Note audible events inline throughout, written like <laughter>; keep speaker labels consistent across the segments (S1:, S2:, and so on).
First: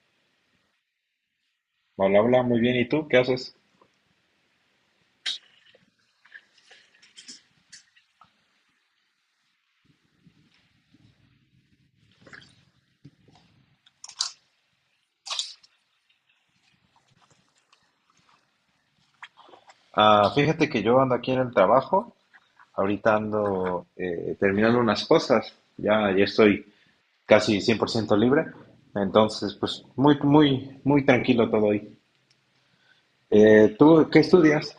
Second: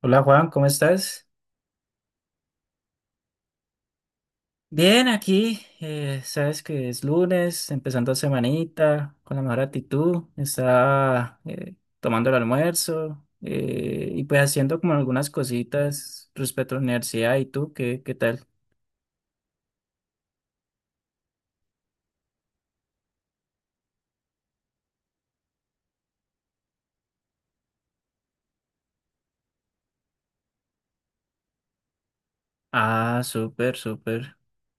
S1: Hola Juan, ¿cómo estás?
S2: Hola, hola, muy bien. ¿Y tú qué haces?
S1: Bien, aquí, sabes que es lunes, empezando semanita, con la mejor actitud, está tomando el almuerzo y pues haciendo como algunas cositas respecto a la universidad. ¿Y tú qué tal?
S2: Ah, fíjate que yo ando aquí en el trabajo, ahorita ando terminando unas cosas, ya, ya estoy casi 100% libre, entonces pues muy, muy, muy tranquilo todo hoy.
S1: Ah, súper,
S2: ¿Tú qué
S1: súper.
S2: estudias?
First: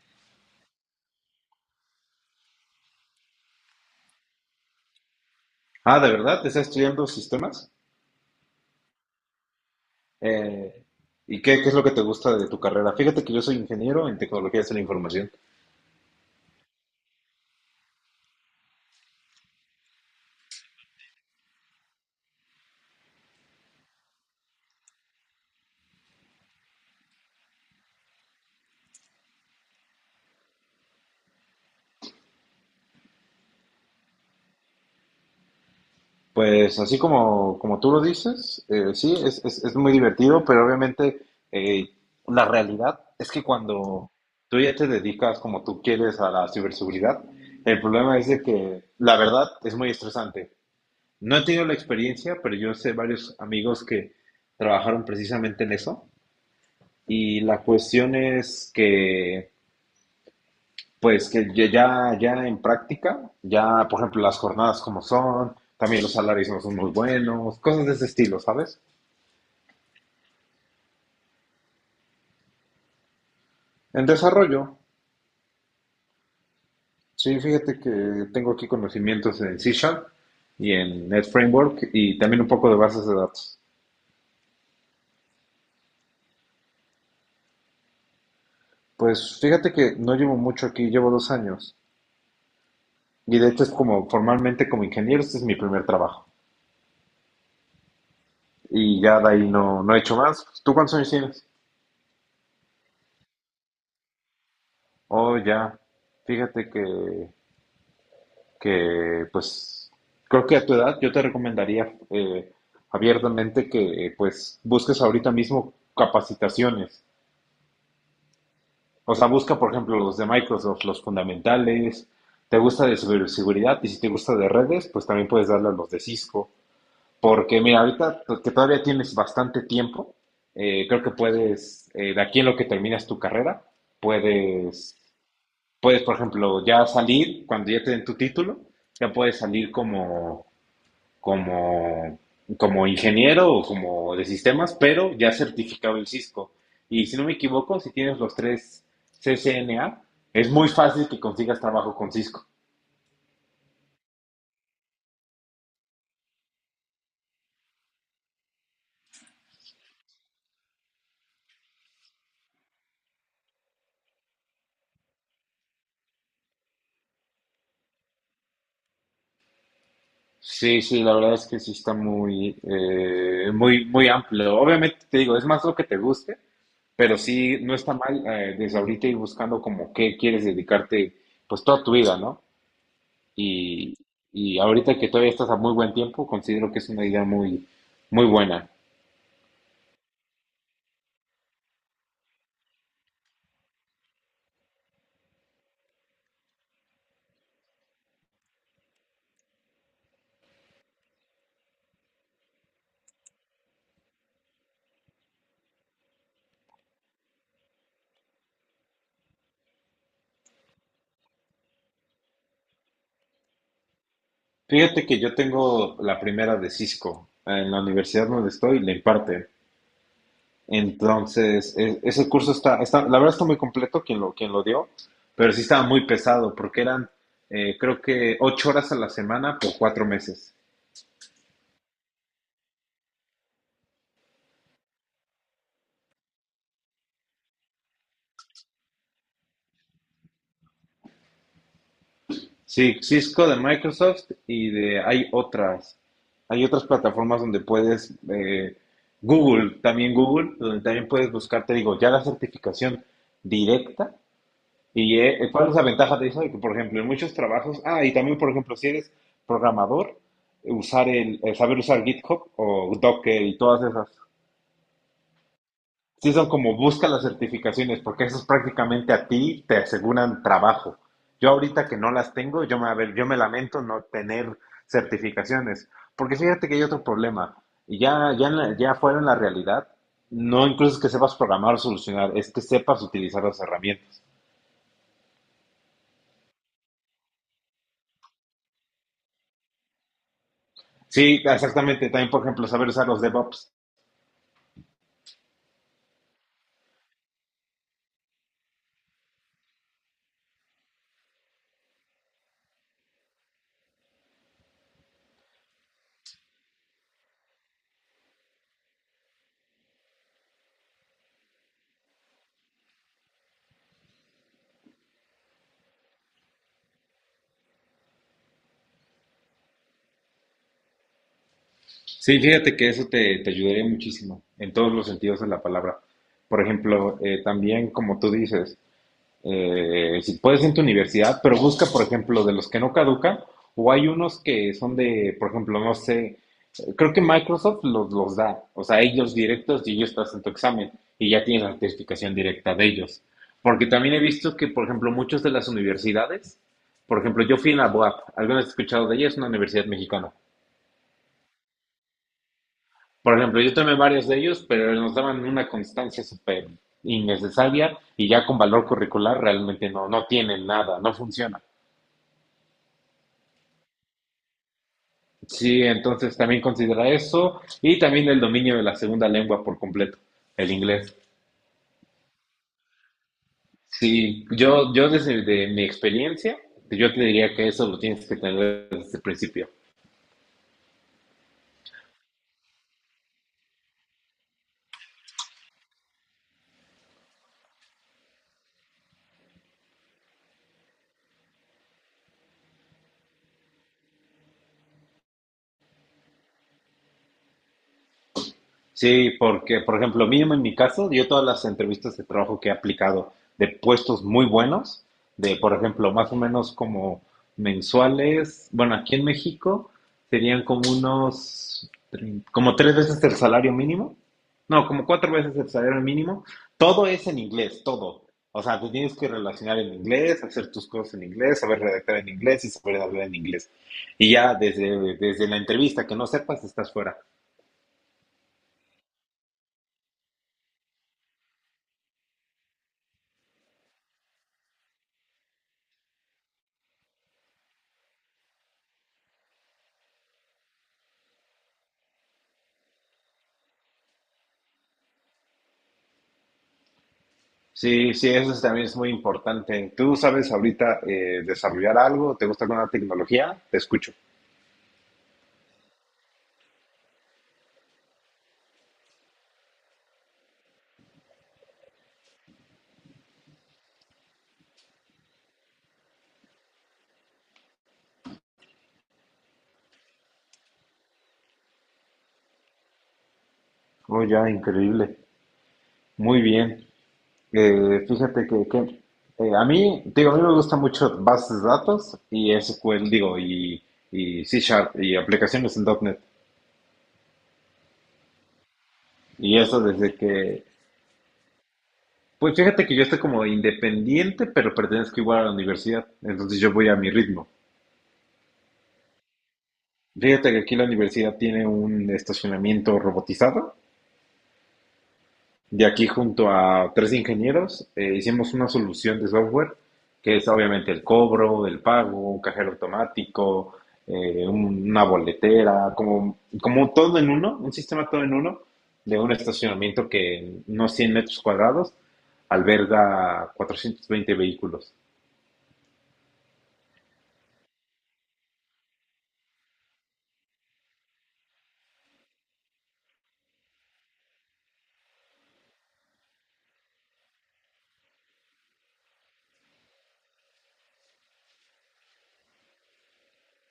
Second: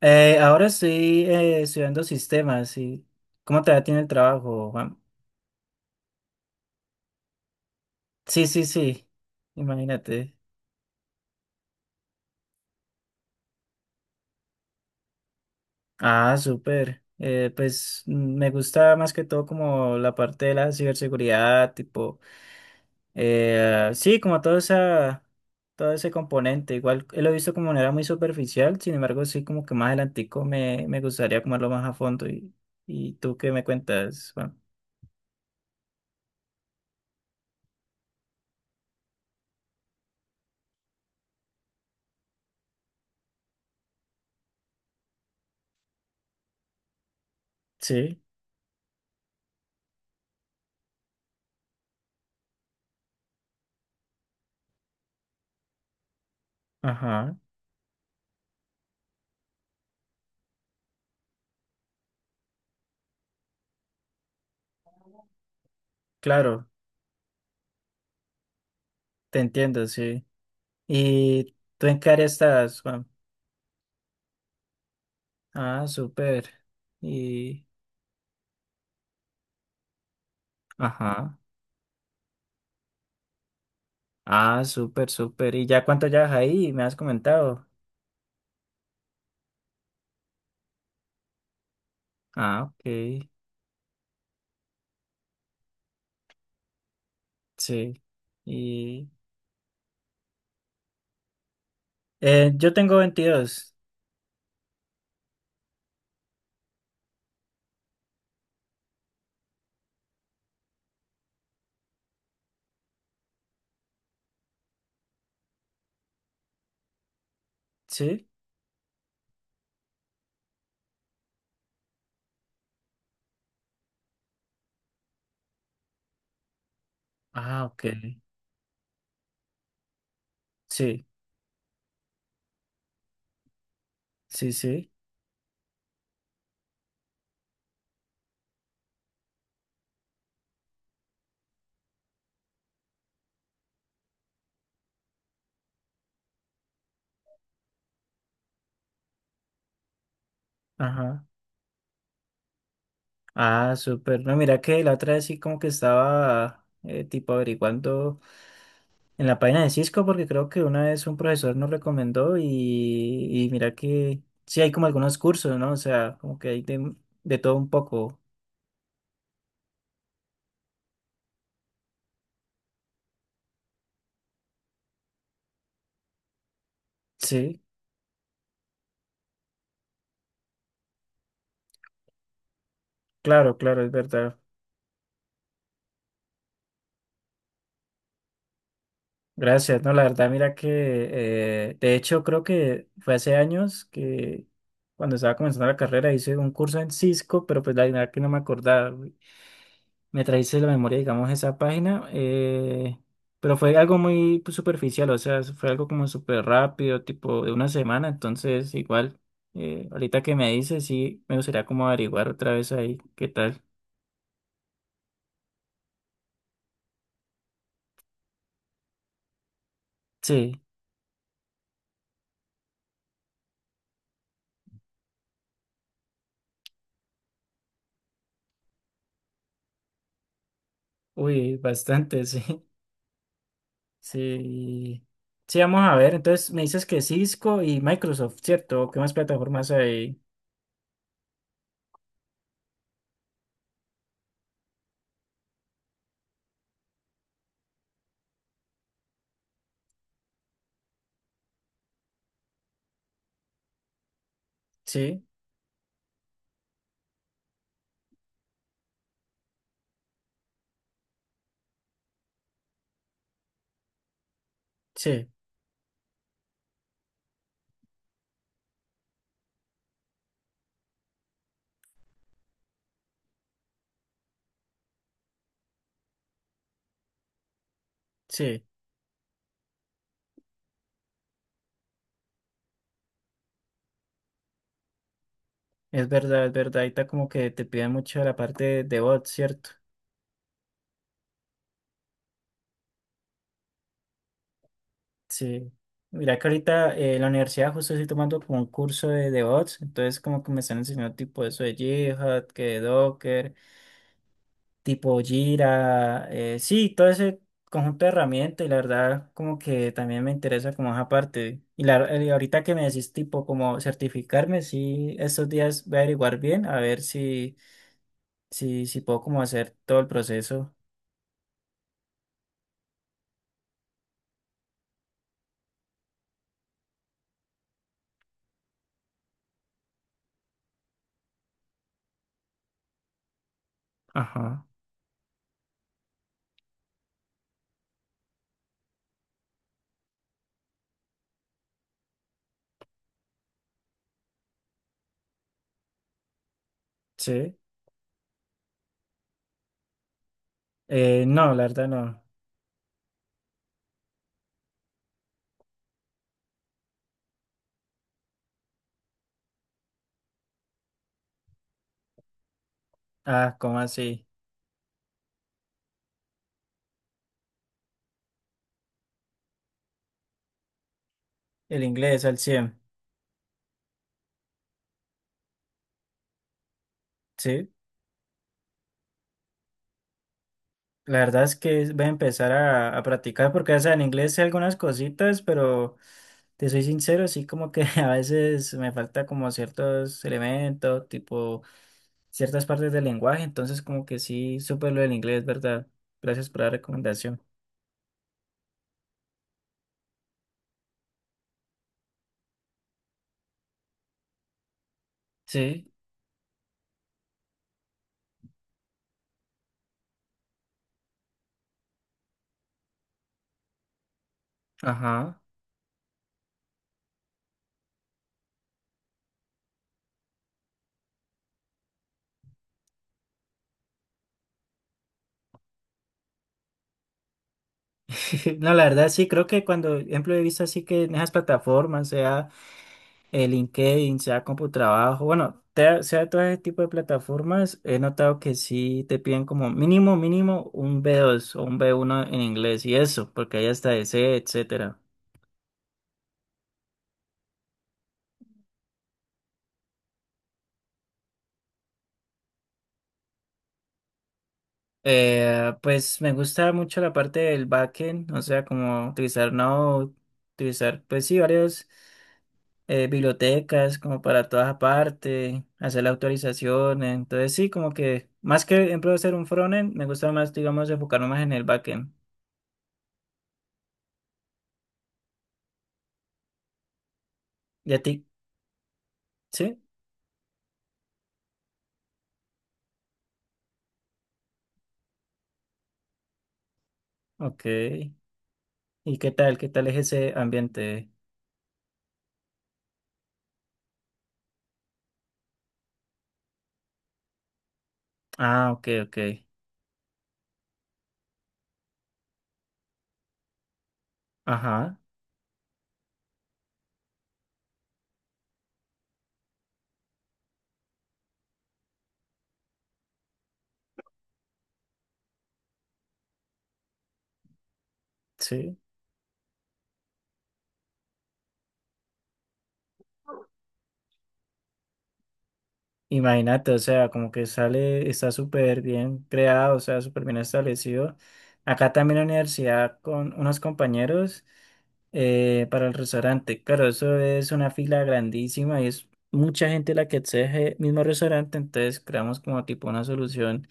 S1: Ahora estoy estudiando sistemas y ¿cómo te va a ti en el trabajo, Juan?
S2: Ah, ¿de verdad? ¿Te ¿Estás estudiando sistemas?
S1: Sí, sí, sí, imagínate.
S2: Eh, ¿Y qué es lo que te gusta de tu carrera? Fíjate que yo soy ingeniero en tecnologías de la información.
S1: Ah, súper. Pues me gusta más que todo como la parte de la ciberseguridad, tipo, sí, como todo ese componente. Igual lo he visto como de manera muy superficial, sin embargo, sí, como que más adelantico me gustaría comerlo más a fondo. ¿Y tú qué me cuentas, Juan?
S2: Pues así como tú lo dices, sí, es muy divertido, pero obviamente eh, la realidad es que cuando tú ya te dedicas como tú quieres a la ciberseguridad, el problema
S1: Sí,
S2: es de que la verdad es muy estresante. No he tenido la experiencia, pero yo sé varios amigos que trabajaron precisamente en eso
S1: ajá,
S2: y la cuestión es que pues que ya en práctica, ya por ejemplo las jornadas como son, también los salarios no
S1: claro,
S2: son muy buenos, cosas de ese estilo, ¿sabes?
S1: te entiendo, sí. ¿Y tú en qué área estás, Juan?
S2: En desarrollo,
S1: Ah, súper.
S2: sí,
S1: Y,
S2: fíjate que tengo aquí conocimientos en C Sharp y en Net
S1: ajá.
S2: Framework y también un poco de bases de datos.
S1: Ah, súper, súper. ¿Y ya cuánto llevas ahí? Me has comentado.
S2: Pues fíjate que no llevo mucho aquí, llevo 2 años
S1: Ah, ok.
S2: y de hecho es como formalmente como ingeniero, este es mi primer trabajo
S1: Sí.
S2: y
S1: Y
S2: ya de ahí no, no he hecho más. ¿Tú cuántos años tienes?
S1: yo tengo 22.
S2: Oh, ya, fíjate que pues creo que a tu edad yo te recomendaría abiertamente que pues busques ahorita mismo capacitaciones.
S1: ¿Sí?
S2: O sea, busca, por ejemplo, los de Microsoft, los fundamentales. ¿Te gusta de ciberseguridad? Y si te gusta de redes, pues también puedes darle a los de Cisco. Porque
S1: Ah,
S2: mira,
S1: ok.
S2: ahorita que todavía tienes bastante tiempo, creo
S1: Sí,
S2: que puedes, de aquí en lo que terminas tu carrera,
S1: sí, sí.
S2: puedes, puedes, por ejemplo, ya salir, cuando ya te den tu título, ya puedes salir como, como ingeniero o como de sistemas, pero ya certificado en Cisco. Y si no me equivoco, si tienes los tres CCNA, es muy fácil que
S1: Ajá.
S2: consigas trabajo con Cisco.
S1: Ah, súper. No, mira que la otra vez sí como que estaba tipo averiguando en la página de Cisco porque creo que una vez un profesor nos recomendó y mira que sí hay como algunos cursos, ¿no? O sea, como que hay de todo un poco.
S2: Sí, sí, la verdad es que sí está muy, muy, muy amplio. Obviamente te digo, es más lo que te guste, pero sí,
S1: Sí,
S2: no está mal desde ahorita ir buscando como qué quieres dedicarte, pues toda tu vida, ¿no?
S1: claro, claro, es
S2: Y,
S1: verdad.
S2: y ahorita que todavía estás a muy buen tiempo, considero que es una idea muy, muy buena.
S1: Gracias, no, la verdad, mira que de hecho creo que fue hace años que cuando estaba comenzando la carrera hice un curso en Cisco, pero pues la verdad que no me acordaba. Güey. Me trajiste la memoria, digamos, esa página, pero fue algo muy pues, superficial, o sea, fue algo como súper rápido, tipo de una semana, entonces igual, ahorita que me dices, sí, me gustaría como averiguar otra vez ahí. ¿Qué tal?
S2: Fíjate que yo tengo la primera de Cisco. En la universidad donde estoy, le imparte.
S1: Sí,
S2: Entonces, ese curso está, la verdad está muy completo quien lo dio, pero sí estaba muy pesado porque eran, creo que, 8 horas a la semana por 4 meses.
S1: uy, bastante, <laughs> sí. Sí. Sí, vamos a ver. Entonces me dices que Cisco y Microsoft, ¿cierto? ¿Qué más plataformas hay?
S2: Sí, Cisco de Microsoft y de, hay otras plataformas donde puedes, Google, también Google, donde también puedes buscar, te digo, ya la certificación directa. ¿Y
S1: Sí,
S2: cuál es la ventaja de eso? De que, por ejemplo, en muchos trabajos, ah, y también, por ejemplo, si eres programador, usar saber usar GitHub o Docker y todas esas.
S1: sí,
S2: Sí son como busca las certificaciones, porque eso es prácticamente a ti te aseguran trabajo. Yo ahorita que no las tengo, yo me, a ver, yo me lamento no tener certificaciones, porque fíjate que hay otro problema, y ya, ya,
S1: sí.
S2: ya fuera en la realidad, no incluso es que sepas programar o solucionar, es que sepas utilizar las herramientas.
S1: Es verdad, es verdad. Ahorita como que te piden mucho la parte de bots, ¿cierto?
S2: Sí, exactamente. También, por ejemplo, saber usar los DevOps.
S1: Sí. Mira que ahorita en la universidad justo estoy tomando tipo Jira, sí, todo ese conjunto de herramientas y la verdad como que también me interesa como esa parte. Y ahorita que me decís tipo como certificarme, sí, estos días voy a averiguar bien a ver si, puedo como hacer todo el proceso.
S2: Sí, fíjate que eso te ayudaría muchísimo en todos los sentidos de la palabra. Por ejemplo, también, como tú dices, si puedes en tu universidad, pero busca, por ejemplo, de los que no caducan, o hay unos
S1: Ajá.
S2: que son de, por ejemplo, no sé, creo que Microsoft los da, o sea, ellos directos y ellos te hacen tu examen y ya tienes la certificación directa de ellos. Porque también he visto que, por ejemplo, muchas de las universidades, por ejemplo,
S1: Sí.
S2: yo fui en la BUAP, ¿alguna vez has escuchado de ella? Es una universidad mexicana.
S1: No, la verdad no.
S2: Por ejemplo, yo tomé varios de ellos, pero nos daban una constancia súper innecesaria y ya con valor curricular realmente no, no tienen nada, no funciona.
S1: Ah, ¿cómo así?
S2: Sí, entonces también considera eso y también el dominio de la segunda lengua por completo, el inglés.
S1: El inglés al 100.
S2: Sí, yo desde de mi experiencia, yo te diría
S1: ¿Sí?
S2: que eso lo tienes que tener desde el principio.
S1: La verdad es que voy a empezar a practicar porque, o sea, en inglés sé algunas cositas, pero te soy sincero, sí como que <laughs> a veces me falta como ciertos elementos, tipo ciertas partes del lenguaje, entonces como que sí, súper lo del inglés, ¿verdad? Gracias por la recomendación.
S2: Sí, porque, por ejemplo, mínimo en mi caso, yo todas las entrevistas de trabajo que he aplicado de puestos muy buenos, de, por
S1: Sí,
S2: ejemplo, más o menos como mensuales, bueno, aquí en México serían como unos, como 3 veces el salario mínimo, no, como cuatro
S1: ajá.
S2: veces el salario mínimo, todo es en inglés, todo. O sea, tú tienes que relacionar en inglés, hacer tus cosas en inglés, saber redactar en inglés y saber hablar en inglés. Y ya desde la entrevista que no sepas, estás fuera.
S1: <laughs> No, la verdad sí, creo que cuando, ejemplo, he visto así que en esas plataformas, sea... el LinkedIn, sea CompuTrabajo, bueno, sea todo ese tipo de plataformas, he notado que sí te piden como mínimo, mínimo un B2 o un B1 en inglés y eso, porque hay hasta ese, etcétera.
S2: Sí, sí, eso también es muy importante. ¿Tú sabes ahorita desarrollar algo? ¿Te gusta alguna tecnología? Te escucho.
S1: Pues me gusta mucho la parte del backend, o sea, como utilizar Node, utilizar, pues sí, varios bibliotecas como para todas aparte, hacer la autorización, entonces sí, como que más que, por ejemplo, hacer un frontend, me gusta más, digamos, enfocarme más en el backend.
S2: Oh, ya, increíble. Muy bien.
S1: ¿Y a ti?
S2: Fíjate a
S1: ¿Sí?
S2: mí, digo, a mí me gusta mucho bases de datos y SQL, digo, y C Sharp y aplicaciones en .NET.
S1: Ok. ¿Y qué tal?
S2: Y
S1: ¿Qué
S2: eso
S1: tal es
S2: desde
S1: ese
S2: que,
S1: ambiente?
S2: pues fíjate que yo estoy como independiente, pero pertenezco igual a la universidad. Entonces yo voy a mi ritmo.
S1: Ah, ok, ok.
S2: Fíjate que aquí la universidad tiene un estacionamiento robotizado.
S1: Ajá,
S2: De aquí junto a tres ingenieros hicimos una solución de software, que es obviamente el cobro, el pago, un cajero automático, una boletera, como todo en uno, un sistema todo en uno,
S1: sí.
S2: de un estacionamiento que en unos 100 metros cuadrados alberga 420 vehículos.
S1: Imagínate, o sea, como que sale, está súper bien creado, o sea, súper bien establecido. Acá también en la universidad con unos compañeros para el restaurante. Claro, eso es una fila grandísima y es mucha gente la que exige el mismo restaurante, entonces creamos como tipo una solución,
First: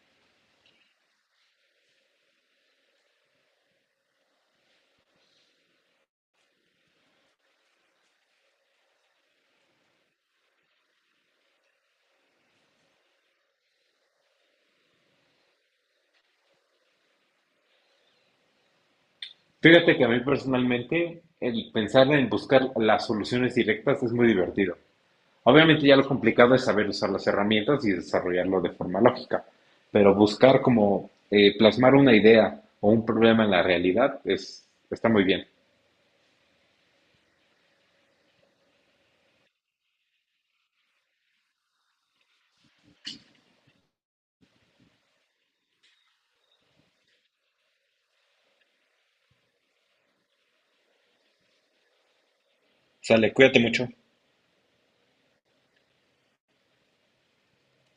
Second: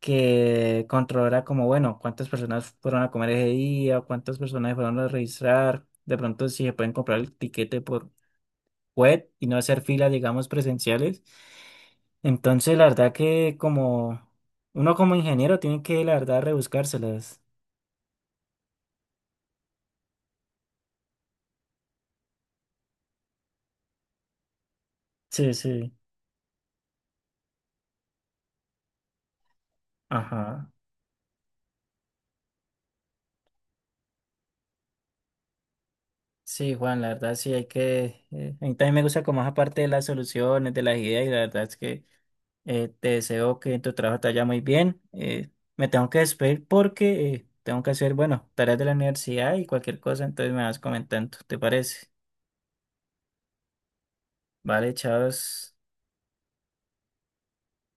S1: que controlara como, bueno, cuántas personas fueron a comer ese día, cuántas personas fueron a registrar, de pronto si se pueden comprar el tiquete por web y no hacer filas, digamos, presenciales. Entonces, la verdad que como uno como ingeniero tiene que, la verdad, rebuscárselas.
S2: Fíjate que a mí personalmente el pensar en buscar las soluciones directas es muy divertido.
S1: Sí,
S2: Obviamente
S1: sí.
S2: ya lo complicado es saber usar las herramientas y desarrollarlo de forma lógica, pero buscar
S1: Ajá.
S2: como plasmar una idea o un problema en la realidad está muy bien.
S1: Sí, Juan, la verdad sí hay que... a mí también me gusta como esa parte de las soluciones, de las ideas y la verdad es que... Te deseo que en tu trabajo te vaya muy bien. Me tengo que despedir porque tengo que hacer, bueno, tareas de la universidad y cualquier cosa, entonces me vas comentando, ¿te parece?
S2: Sale, cuídate mucho.
S1: Vale, chavos.